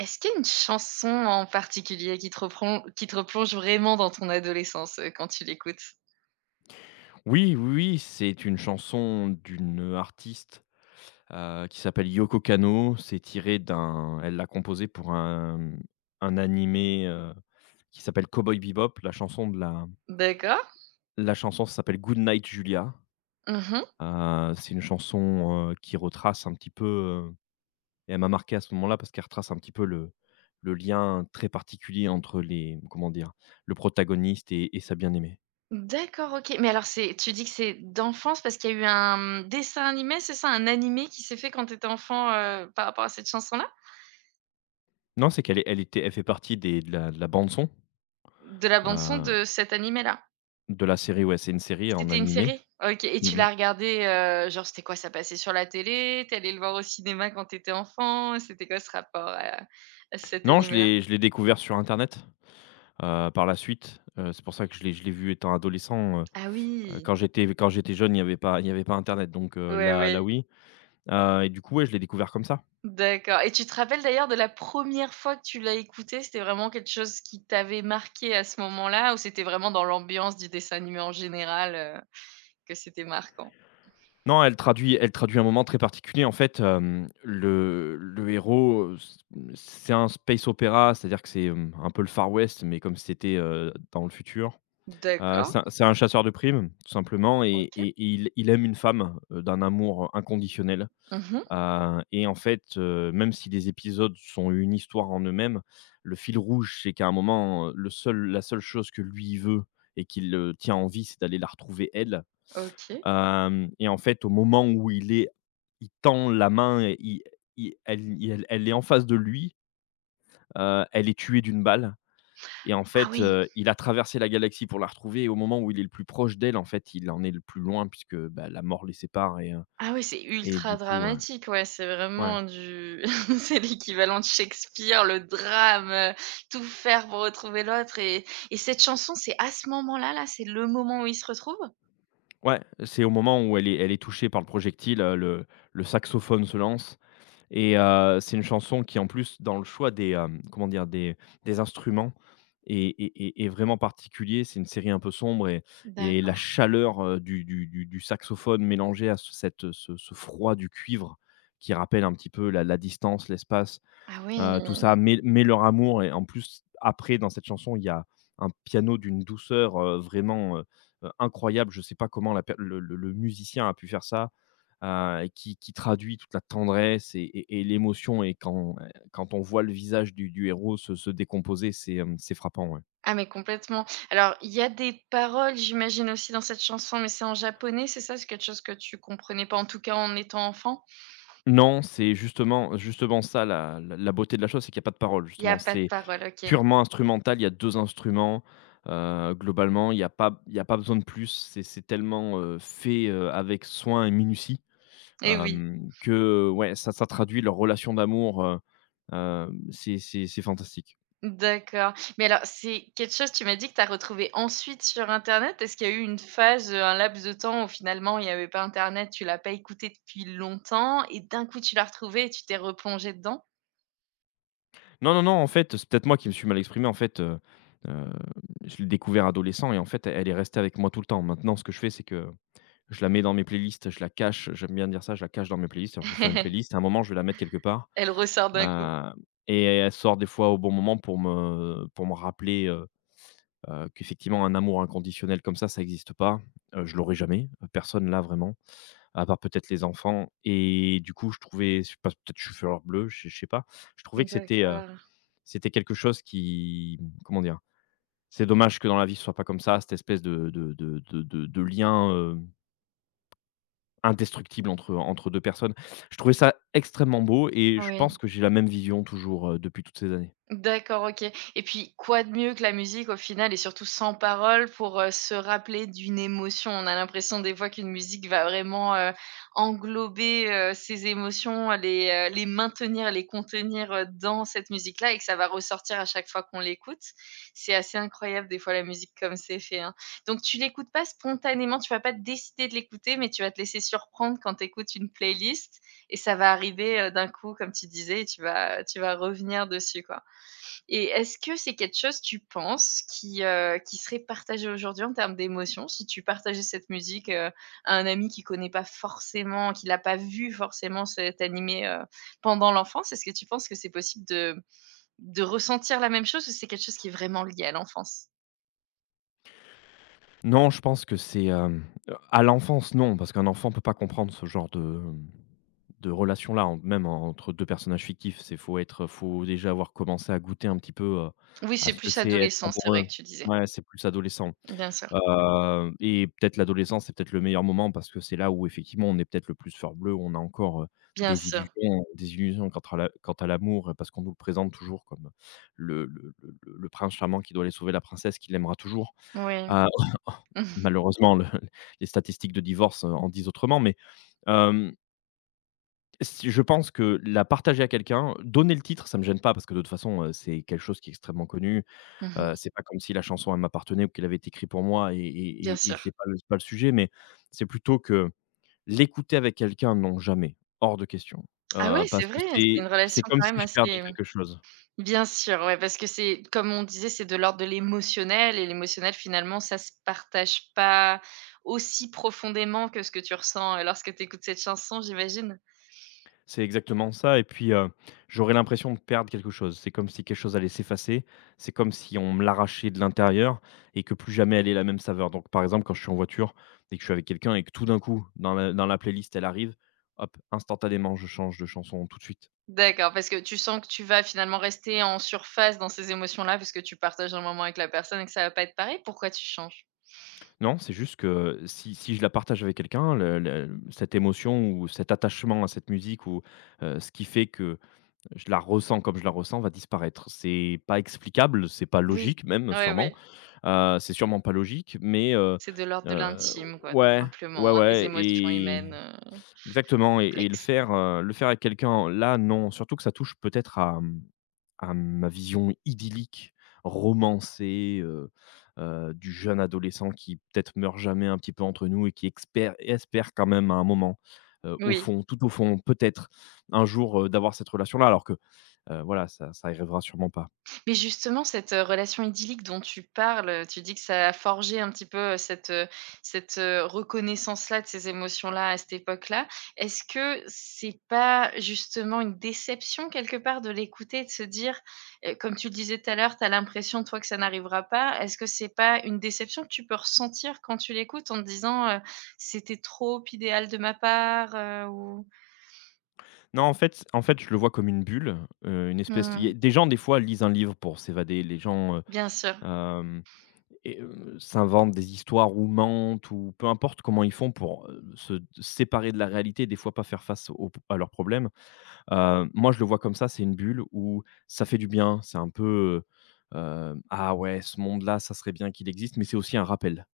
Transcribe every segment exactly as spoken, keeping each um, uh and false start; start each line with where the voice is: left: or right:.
right: Est-ce qu'il y a une chanson en particulier qui te reprend, qui te replonge vraiment dans ton adolescence, heu, quand tu l'écoutes?
left: Oui, oui, oui, c'est une chanson d'une artiste, heu, qui s'appelle Yoko Kanno. C'est tiré d'un Elle l'a composée pour un, mmh, un animé, heu, qui s'appelle Cowboy Bebop. La chanson de la
right: D'accord.
left: la chanson s'appelle Good Night Julia.
right: Mmh.
left: Heu, c'est une chanson, heu, qui retrace un petit peu, heu et elle m'a marqué à ce moment-là parce qu'elle retrace un petit peu le le lien très particulier entre les comment dire? Le protagoniste et et sa bien-aimée.
right: D'accord, OK. Mais alors c'est tu dis que c'est d'enfance parce qu'il y a eu un dessin animé, c'est ça? Un animé qui s'est fait quand tu étais enfant, heu, par rapport à cette chanson-là?
left: Non, c'est qu'elle est elle était elle fait partie des de la de la bande son.
right: De la bande son de cet animé-là?
left: De la série, ouais, c'est une série en
right: C'était une
left: animé.
right: série? OK, et tu
left: Mmh mh.
right: l'as regardé, heu, genre c'était quoi? Ça passait sur la télé? T'es allé le voir au cinéma quand t'étais enfant? C'était quoi ce rapport à à cet
left: Non, je
right: animé-là?
left: l'ai je l'ai découvert sur internet, heu, par la suite. Heu, c'est pour ça que je l'ai je l'ai vu étant adolescent. Heu
right: Ah
left: heu,
right: oui!
left: quand j'étais quand j'étais jeune, il y avait pas il y avait pas internet, donc heu,
right: Ouais,
left: là
right: ouais.
left: là oui, heu et du coup, ouais, je l'ai découvert comme ça.
right: D'accord, et tu te rappelles d'ailleurs de la première fois que tu l'as écouté? C'était vraiment quelque chose qui t'avait marqué à ce moment-là, ou c'était vraiment dans l'ambiance du dessin animé en général, heu, que c'était marquant?
left: Non, elle traduit elle traduit un moment très particulier. En fait, hem, le le héros, heu, c c'est un space opéra, c'est-à-dire que c'est, hem, un peu le Far West, mais comme si c'était, heu, dans le futur. Heu,
right: D'accord,
left: c'est un c'est un chasseur de primes, tout simplement, et
right: OK.
left: et et il il aime une femme, heu, d'un amour inconditionnel.
right: Mmh.
left: Heu et en fait, heu, même si les épisodes sont une histoire en eux-mêmes, le fil rouge, c'est qu'à un moment, heu, le seul la seule chose que lui veut et qu'il le tient en vie, c'est d'aller la retrouver elle.
right: OK.
left: Hem Et en fait, au moment où il est il tend la main et il il elle il elle elle est en face de lui. Heu, elle est tuée d'une balle, et en
right: Ah
left: fait,
right: oui.
left: heu, il a traversé la galaxie pour la retrouver, et au moment où il est le plus proche d'elle, en fait, il en est le plus loin, puisque, bah, la mort les sépare et heu
right: Ah oui, c'est
left: et
right: ultra
left: du coup, heu,
right: dramatique, ouais, c'est
left: ouais.
right: vraiment du c'est l'équivalent de Shakespeare, le drame, heu, tout faire pour retrouver l'autre. et et cette chanson, c'est à ce moment-là, là, c'est le moment où ils se retrouvent?
left: Ouais, c'est au moment où elle est elle est touchée par le projectile. Heu, le le saxophone se lance. Et heu, c'est une chanson qui en plus dans le choix des, hem, comment dire? Des des instruments est est est est vraiment particulier. C'est une série un peu sombre, et et la
right: D'accord.
left: chaleur, heu, du du du du saxophone mélangée à ce cette, ce ce froid du cuivre qui rappelle un petit peu la la distance, l'espace.
right: Ah oui.
left: Heu, tout ça met met leur amour, et en plus après dans cette chanson, il y a un piano d'une douceur, heu, vraiment, heu heu, incroyable. Je ne sais pas comment la per le le le musicien a pu faire ça, heu, qui qui traduit toute la tendresse et et et l'émotion, et quand, quand on voit le visage du du héros se se décomposer, c'est, hem, c'est frappant, ouais.
right: Ah mais complètement. Alors, il y a des paroles, j'imagine aussi dans cette chanson, mais c'est en japonais, c'est ça? C'est quelque chose que tu comprenais pas, en tout cas en étant enfant?
left: Non, c'est justement justement ça la la la beauté de la chose, c'est qu'il y a pas de paroles
right: Il y a
left: justement.
right: pas de
left: C'est
right: paroles, OK.
left: Purement instrumental, il y a deux instruments, heu, globalement, il y a pas il y a pas besoin de plus. C'est c'est tellement, heu, fait, heu, avec soin et minutie,
right: Eh oui,
left: hem, que ouais, ça ça traduit leur relation d'amour, heu, hem, c'est c'est c'est fantastique.
right: d'accord. Mais alors, c'est quelque chose, tu m'as dit, que tu as retrouvé ensuite sur internet. Est-ce qu'il y a eu une phase, heu, un laps de temps où finalement il y avait pas internet, tu l'as pas écouté depuis longtemps et d'un coup tu l'as retrouvé et tu t'es replongé dedans?
left: Non, non, non, en fait, c'est peut-être moi qui me suis mal exprimé. En fait, heu, heu, je l'ai découvert adolescent, et en fait, elle est restée avec moi tout le temps. Maintenant, ce que je fais, c'est que je la mets dans mes playlists, je la cache, j'aime bien dire ça, je la cache dans mes playlists. Alors je vais faire une playlist, à un moment, je vais la mettre quelque part.
right: Elle ressort d'un coup?
left: Heu et elle sort des fois au bon moment pour me pour me rappeler, heu heu, qu'effectivement un amour inconditionnel comme ça, ça n'existe pas. Heu, je l'aurai jamais, heu, personne là vraiment, à part peut-être les enfants, et du coup, je trouvais, je sais pas, peut-être je suis fleur bleue, je sais je sais pas. Je trouvais que c'était, heu,
right: D'accord.
left: c'était quelque chose qui, comment dire? C'est dommage que dans la vie, ce soit pas comme ça, cette espèce de de de de de de lien, heu, indestructible entre entre deux personnes. Je trouvais ça extrêmement beau, et je pense
right: Oui.
left: que j'ai la même vision toujours, heu, depuis toutes ces années.
right: D'accord, OK. Et puis, quoi de mieux que la musique au final, et surtout sans paroles, pour, heu, se rappeler d'une émotion? On a l'impression des fois qu'une musique va vraiment, heu, englober, heu, ces émotions, les, heu, les maintenir, les contenir, heu, dans cette musique-là, et que ça va ressortir à chaque fois qu'on l'écoute. C'est assez incroyable des fois la musique comme c'est fait, hein. Donc tu l'écoutes pas spontanément, tu vas pas décider de l'écouter, mais tu vas te laisser surprendre quand tu écoutes une playlist et ça va arriver, heu, d'un coup, comme tu disais, et tu vas tu vas revenir dessus, quoi. Et est-ce que c'est quelque chose, tu penses, qui, heu, qui serait partagé aujourd'hui en termes d'émotions? Si tu partageais cette musique, heu, à un ami qui connaît pas forcément, qui l'a pas vu forcément cet animé, heu, pendant l'enfance, est-ce que tu penses que c'est possible de de ressentir la même chose, ou c'est quelque chose qui est vraiment lié à l'enfance?
left: Non, je pense que c'est, hem, à l'enfance, non, parce qu'un enfant peut pas comprendre ce genre de, de relation-là, en même en- entre deux personnages fictifs. C'est faut être faut déjà avoir commencé à goûter un petit peu, heu,
right: Oui,
left: à
right: c'est
left: ce que
right: plus
left: c'est être
right: adolescent, c'est
left: amoureux.
right: vrai, que tu disais.
left: Ouais, c'est plus adolescent.
right: Bien sûr,
left: Heu et peut-être l'adolescence, c'est peut-être le meilleur moment parce que c'est là où effectivement on est peut-être le plus fleur bleue, on a encore, heu,
right: bien
left: des
right: sûr.
left: illusions des illusions quant à la quant à l'amour, parce qu'on nous le présente toujours comme le le le le le prince charmant qui doit aller sauver la princesse, qui l'aimera toujours.
right: Oui.
left: Heu, malheureusement, le les statistiques de divorce, heu, en disent autrement, mais hem, si je pense que la partager à quelqu'un, donner le titre, ça me gêne pas parce que de toute façon, heu, c'est quelque chose qui est extrêmement connu. Heu,
right: Mmh.
left: c'est pas comme si la chanson, elle m'appartenait ou qu'elle avait été écrite pour moi, et et
right: Bien
left: et et c'est
right: sûr.
left: pas le c'est pas le sujet, mais c'est plutôt que l'écouter avec quelqu'un, non, jamais, hors de question.
right: Ah ouais,
left: Heu,
right: c'est
left: parce que
right: vrai, c'est
left: c'est
right: une relation
left: c'est comme
right: quand
left: si
right: même
left: je perdais
right: assez…
left: quelque chose.
right: Bien sûr, ouais, parce que c'est comme on disait, c'est de l'ordre de l'émotionnel, et l'émotionnel finalement, ça se partage pas aussi profondément que ce que tu ressens, heu, lorsque tu écoutes cette chanson, j'imagine?
left: C'est exactement ça, et puis, heu, j'aurais l'impression de perdre quelque chose. C'est comme si quelque chose allait s'effacer, c'est comme si on me l'arrachait de l'intérieur et que plus jamais elle ait la même saveur. Donc par exemple, quand je suis en voiture et que je suis avec quelqu'un et que tout d'un coup, dans la dans la playlist, elle arrive, hop, instantanément, je change de chanson tout de suite.
right: D'accord, parce que tu sens que tu vas finalement rester en surface dans ces émotions-là, parce que tu partages un moment avec la personne et que ça va pas être pareil? Pourquoi tu changes?
left: Non, c'est juste que si si je la partage avec quelqu'un, le le cette émotion ou cet attachement à cette musique, ou, heu, ce qui fait que je la ressens comme je la ressens va disparaître. C'est pas explicable, c'est pas
right: Oui,
left: logique même,
right: oui,
left: sûrement.
right: oui,
left: Heu, c'est sûrement pas logique, mais heu
right: c'est de l'ordre de
left: heu,
right: l'intime quoi, tout
left: ouais,
right: simplement,
left: ouais,
right: hein, des
left: ouais
right: émotions
left: et
right: humaines, heu,
left: exactement, et et le
right: complexes.
left: faire, heu, le faire avec quelqu'un, là, non. Surtout que ça touche peut-être à, mmh, à ma vision idyllique, romancée, heu heu, du jeune adolescent qui peut-être meurt jamais un petit peu entre nous et qui expère espère quand même à un moment, heu, au
right: Oui.
left: fond, tout au fond, peut-être un jour, heu, d'avoir cette relation-là, alors que, heu, voilà, ça ça arrivera sûrement pas.
right: Mais justement, cette, heu, relation idyllique dont tu parles, tu dis que ça a forgé un petit peu, heu, cette, heu, cette, heu, reconnaissance-là, de ces émotions-là, à cette époque-là. Est-ce que c'est pas justement une déception, quelque part, de l'écouter et de se dire, heu, comme tu le disais tout à l'heure, tu as l'impression, toi, que ça n'arrivera pas. Est-ce que c'est pas une déception que tu peux ressentir quand tu l'écoutes en te disant, heu: «C'était trop idéal de ma part», heu, ou?
left: Non, en fait en fait, je le vois comme une bulle, heu, une espèce. Il y a
right: Mmh.
left: des gens, des fois, lisent un livre pour s'évader. Les gens, heu,
right: Bien sûr.
left: hem et heu, s'inventent des histoires ou mentent ou peu importe comment ils font pour, heu, se d séparer de la réalité, et des fois pas faire face aux à leurs problèmes. Heu, moi, je le vois comme ça, c'est une bulle où ça fait du bien. C'est un peu, heu, «Ah ouais, ce monde-là, ça serait bien qu'il existe», mais c'est aussi un rappel.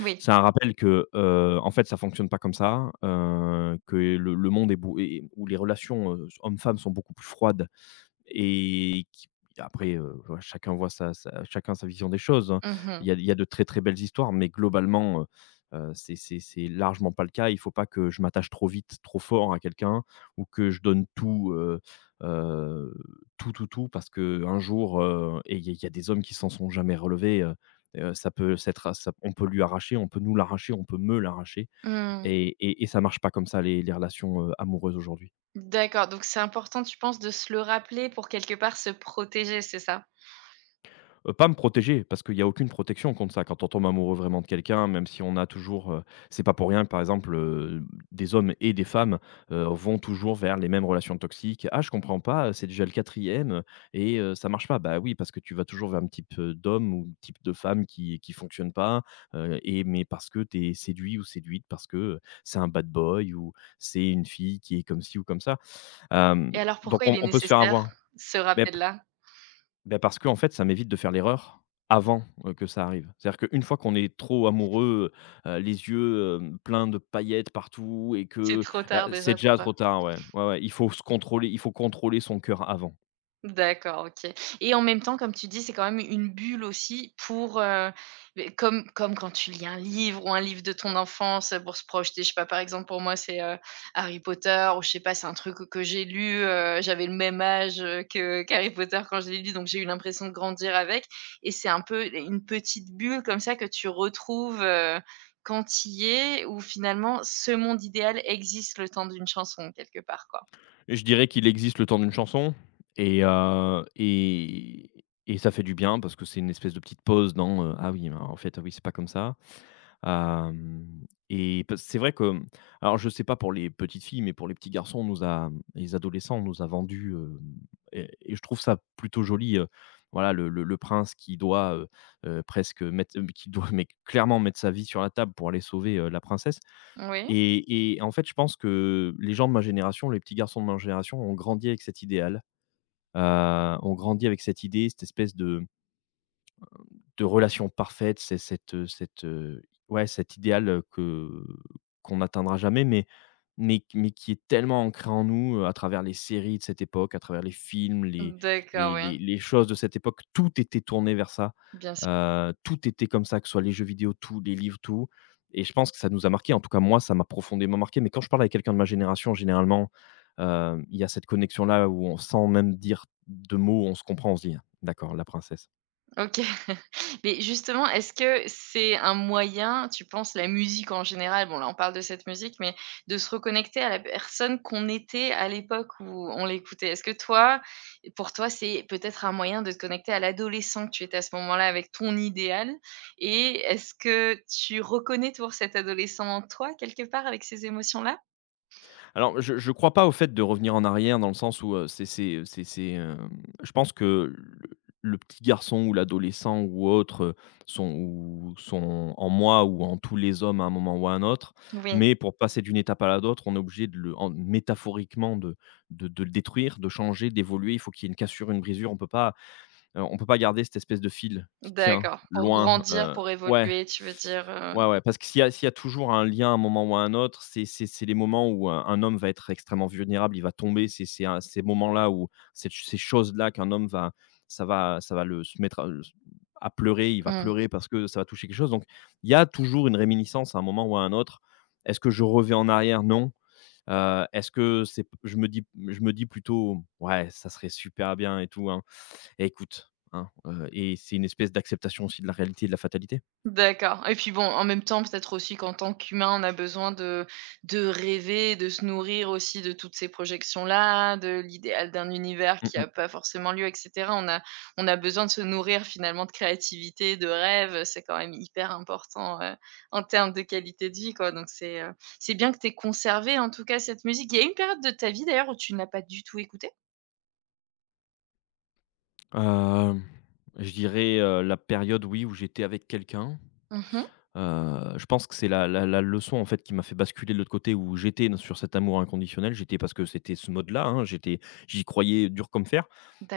right: Oui.
left: C'est un rappel que, heu, en fait, ça fonctionne pas comme ça, heu, que le le monde est bou et où les relations, heu, hommes-femmes sont beaucoup plus froides, et qui après, heu, ouais, chacun voit sa sa chacun sa vision des choses, hein. Il
right: Mmh.
left: y a il y a de très, très belles histoires, mais globalement, heu heu, c'est c'est c'est largement pas le cas. Il faut pas que je m'attache trop vite, trop fort à quelqu'un, ou que je donne tout, heu heu, tout, tout, tout, parce que un jour, heu et il y a il y a des hommes qui s'en sont jamais relevés. Heu heu, ça peut s'être ça on peut lui arracher, on peut nous l'arracher, on peut me l'arracher,
right: Mmh.
left: et et et ça marche pas comme ça les les relations, heu, amoureuses aujourd'hui.
right: D'accord, donc c'est important, tu penses, de se le rappeler pour quelque part se protéger, c'est ça?
left: Heu, pas me protéger, parce qu'il y a aucune protection contre ça. Quand on tombe amoureux vraiment de quelqu'un, même si on a toujours, heu c'est pas pour rien que par exemple, heu, des hommes et des femmes, heu, vont toujours vers les mêmes relations toxiques. «Ah je comprends pas, c'est déjà le quatrième, et heu, ça marche pas». Bah oui, parce que tu vas toujours vers un type, heu, d'homme ou type de femme qui qui fonctionne pas, heu et mais parce que tu es séduit ou séduite, parce que, heu, c'est un bad boy ou c'est une fille qui est comme ci ou comme ça. Hem,
right: Et alors
left: donc
right: pourquoi
left: on
right: il est
left: on peut se faire
right: nécessaire
left: avoir.
right: ce
left: Beh
right: rappel-là?
left: Ben parce que en fait, ça m'évite de faire l'erreur avant, heu, que ça arrive. C'est-à-dire qu'une fois qu'on est trop amoureux, heu, les yeux, hem, pleins de paillettes partout et
right: C'est
left: que
right: trop
left: là,
right: tard
left: c'est
right: déjà pour
left: déjà
right: toi?
left: trop tard, ouais. Ouais, ouais, il faut se contrôler, il faut contrôler son cœur avant.
right: D'accord, OK, et en même temps, comme tu dis, c'est quand même une bulle aussi pour, heu, beh, comme comme quand tu lis un livre, ou un livre de ton enfance, heu, pour se projeter. Je sais pas, par exemple, pour moi, c'est, heu, Harry Potter, ou je sais pas, c'est un truc que j'ai lu, heu, j'avais le même âge, heu, que qu'Harry Potter quand je l'ai lu, donc j'ai eu l'impression de grandir avec, et c'est un peu une petite bulle comme ça que tu retrouves, heu, quand tu y es, où finalement ce monde idéal existe le temps d'une chanson quelque part, quoi.
left: Et je dirais qu'il existe le temps d'une chanson et heu et et ça fait du bien parce que c'est une espèce de petite pause dans, heu: «Ah oui, mais en fait, ah oui, c'est pas comme ça». Hem Et parce c'est vrai que, alors je sais pas pour les petites filles, mais pour les petits garçons, on nous a les adolescents, on nous a vendu, heu et et je trouve ça plutôt joli, heu, voilà le le le prince qui doit, heu heu, presque mettre euh, qui doit mais clairement mettre sa vie sur la table pour aller sauver, heu, la princesse
right: Oui?
left: et et en fait, je pense que les gens de ma génération, les petits garçons de ma génération ont grandi avec cet idéal, heu, ont grandi avec cette idée, cette espèce de de relation parfaite, c'est cette, heu cette, heu, ouais, cet idéal, heu, que qu'on n'atteindra jamais, mais mais mais qui est tellement ancré en nous, heu, à travers les séries de cette époque, à travers les films, les
right: D'accord,
left: les
right: oui,
left: les les choses de cette époque, tout était tourné vers ça.
right: bien sûr.
left: Heu, tout était comme ça, que ce soit les jeux vidéo, tout, les livres, tout et je pense que ça nous a marqué, en tout cas, moi, ça m'a profondément marqué, mais quand je parle avec quelqu'un de ma génération, généralement, hem, il y a cette connexion-là où on sans même dire de mots, on se comprend, on se dit: «D'accord, la princesse».
right: OK. Mais justement, est-ce que c'est un moyen, tu penses, la musique en général, bon là on parle de cette musique, mais de se reconnecter à la personne qu'on était à l'époque où on l'écoutait? Est-ce que toi, pour toi, c'est peut-être un moyen de te connecter à l'adolescent que tu étais à ce moment-là avec ton idéal? Et est-ce que tu reconnais toujours cet adolescent en toi quelque part avec ces émotions-là?
left: Alors, je ne crois pas au fait de revenir en arrière dans le sens où, heu, c'est c'est, c'est c'est, hem, je pense que le le petit garçon ou l'adolescent ou autre, heu, sont ou sont en moi ou en tous les hommes à un moment ou à un autre,
right: Oui,
left: mais pour passer d'une étape à la d'autre, on est obligé de le en métaphoriquement de de de le détruire, de changer, d'évoluer. Il faut qu'il y ait une cassure, une brisure. On peut pas, heu, on peut pas garder cette espèce de fil qui tient
right: d'accord. Pour
left: loin,
right: grandir,
left: heu
right: pour
left: ouais.
right: évoluer, tu veux dire, heu?
left: Ouais, ouais, parce que s'il y a s'il y a toujours un lien à un moment ou à un autre, c'est c'est c'est les moments où un un homme va être extrêmement vulnérable, il va tomber, c'est c'est un ces moments-là où cette ch ces choses-là qu'un homme va ça va ça va le se mettre à à pleurer, il va
right: Mmh.
left: pleurer parce que ça va toucher quelque chose, donc il y a toujours une réminiscence à un moment ou à un autre. Est-ce que je reviens en arrière? Non. Heu, est-ce que c'est je me dis je me dis plutôt: «Ouais, ça serait super bien et tout, hein». Eh écoute, hein, heu et c'est une espèce d'acceptation aussi de la réalité et de la fatalité.
right: D'accord, et puis bon, en même temps, peut-être aussi qu'en tant qu'humain, on a besoin de de rêver, de se nourrir aussi de toutes ces projections-là, de l'idéal d'un univers
left: Mmh
right: qui n'a
left: mmh.
right: pas forcément lieu, et cetera. On a on a besoin de se nourrir finalement de créativité, de rêve, c'est quand même hyper important, heu, en termes de qualité de vie, quoi, donc c'est, heu, c'est bien que tu aies conservé en tout cas cette musique. Il y a une période de ta vie d'ailleurs où tu ne l'as pas du tout écoutée?
left: Hem, je dirais, heu, la période, oui, où j'étais avec quelqu'un.
right: Mmh.
left: Heu, je pense que c'est la la la leçon, en fait, qui m'a fait basculer de l'autre côté où j'étais dans sur cet amour inconditionnel. J'étais parce que c'était ce mode-là, hein, j'étais j'y croyais dur comme fer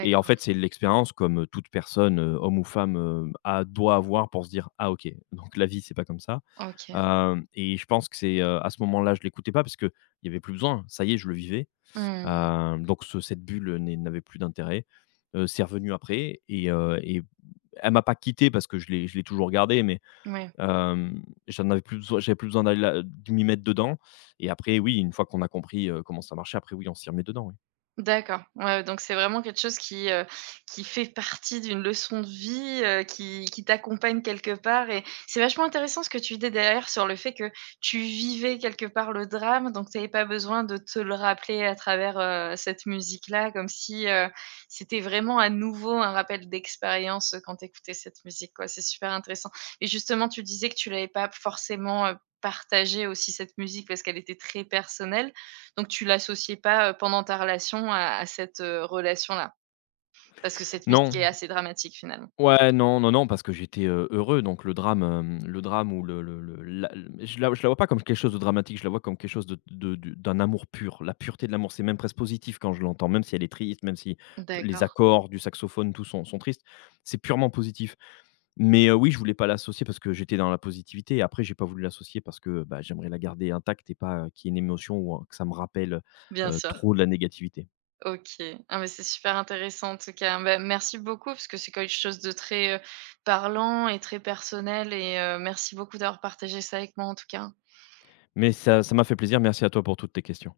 left: et en fait, c'est l'expérience comme, toute personne, heu, homme ou femme, heu, a doit avoir pour se dire: «Ah OK, donc la vie, c'est pas comme ça».
right: OK.
left: Hem Et je pense que c'est, heu, à ce moment-là, je l'écoutais pas parce que il y avait plus besoin, ça y est, je le vivais.
right: Mmh.
left: Heu, donc ce cette bulle n'est n'avait plus d'intérêt. Heu, c'est revenu après et heu et elle m'a pas quitté parce que je l'ai je l'ai toujours gardée, mais
right: Ouais.
left: hem, j'en avais plus besoin. J'avais plus besoin d'aller la de m'y mettre dedans et après oui, une fois qu'on a compris, heu, comment ça marchait, après oui, on s'y remet dedans, oui.
right: D'accord, ouais, donc c'est vraiment quelque chose qui, heu, qui fait partie d'une leçon de vie, heu, qui qui t'accompagne quelque part, et c'est vachement intéressant ce que tu dis derrière sur le fait que tu vivais quelque part le drame, donc tu avais pas besoin de te le rappeler à travers, heu, cette musique-là, comme si, heu, c'était vraiment à nouveau un rappel d'expérience, heu, quand tu écoutais cette musique, quoi. C'est super intéressant, et justement, tu disais que tu l'avais pas forcément, heu, partagée aussi cette musique parce qu'elle était très personnelle. Donc tu l'associais pas, heu, pendant ta relation à à cette, heu, relation-là? Parce que cette musique
left: Non,
right: est assez dramatique finalement.
left: ouais, non, non, non, parce que j'étais, heu, heureux donc le drame, hem, le drame ou le le le la le- je la je la vois pas comme quelque chose de dramatique, je la vois comme quelque chose de de de d'un amour pur. La pureté de l'amour, c'est même presque positif quand je l'entends, même si elle est triste, même si les
right: D'accord,
left: accords du saxophone, tout sont sont tristes, c'est purement positif. Mais, heu, oui, je voulais pas l'associer parce que j'étais dans la positivité et après j'ai pas voulu l'associer parce que, bah, j'aimerais la garder intacte et pas, heu, qu'il y ait une émotion ou un que ça me rappelle,
right: bien
left: heu,
right: sûr.
left: trop de la négativité.
right: OK. Ah mais c'est super intéressant en tout cas. Bah, merci beaucoup parce que c'est quelque chose de très, heu, parlant et très personnel, et heu, merci beaucoup d'avoir partagé ça avec moi en tout cas.
left: Mais ça ça m'a fait plaisir, merci à toi pour toutes tes questions.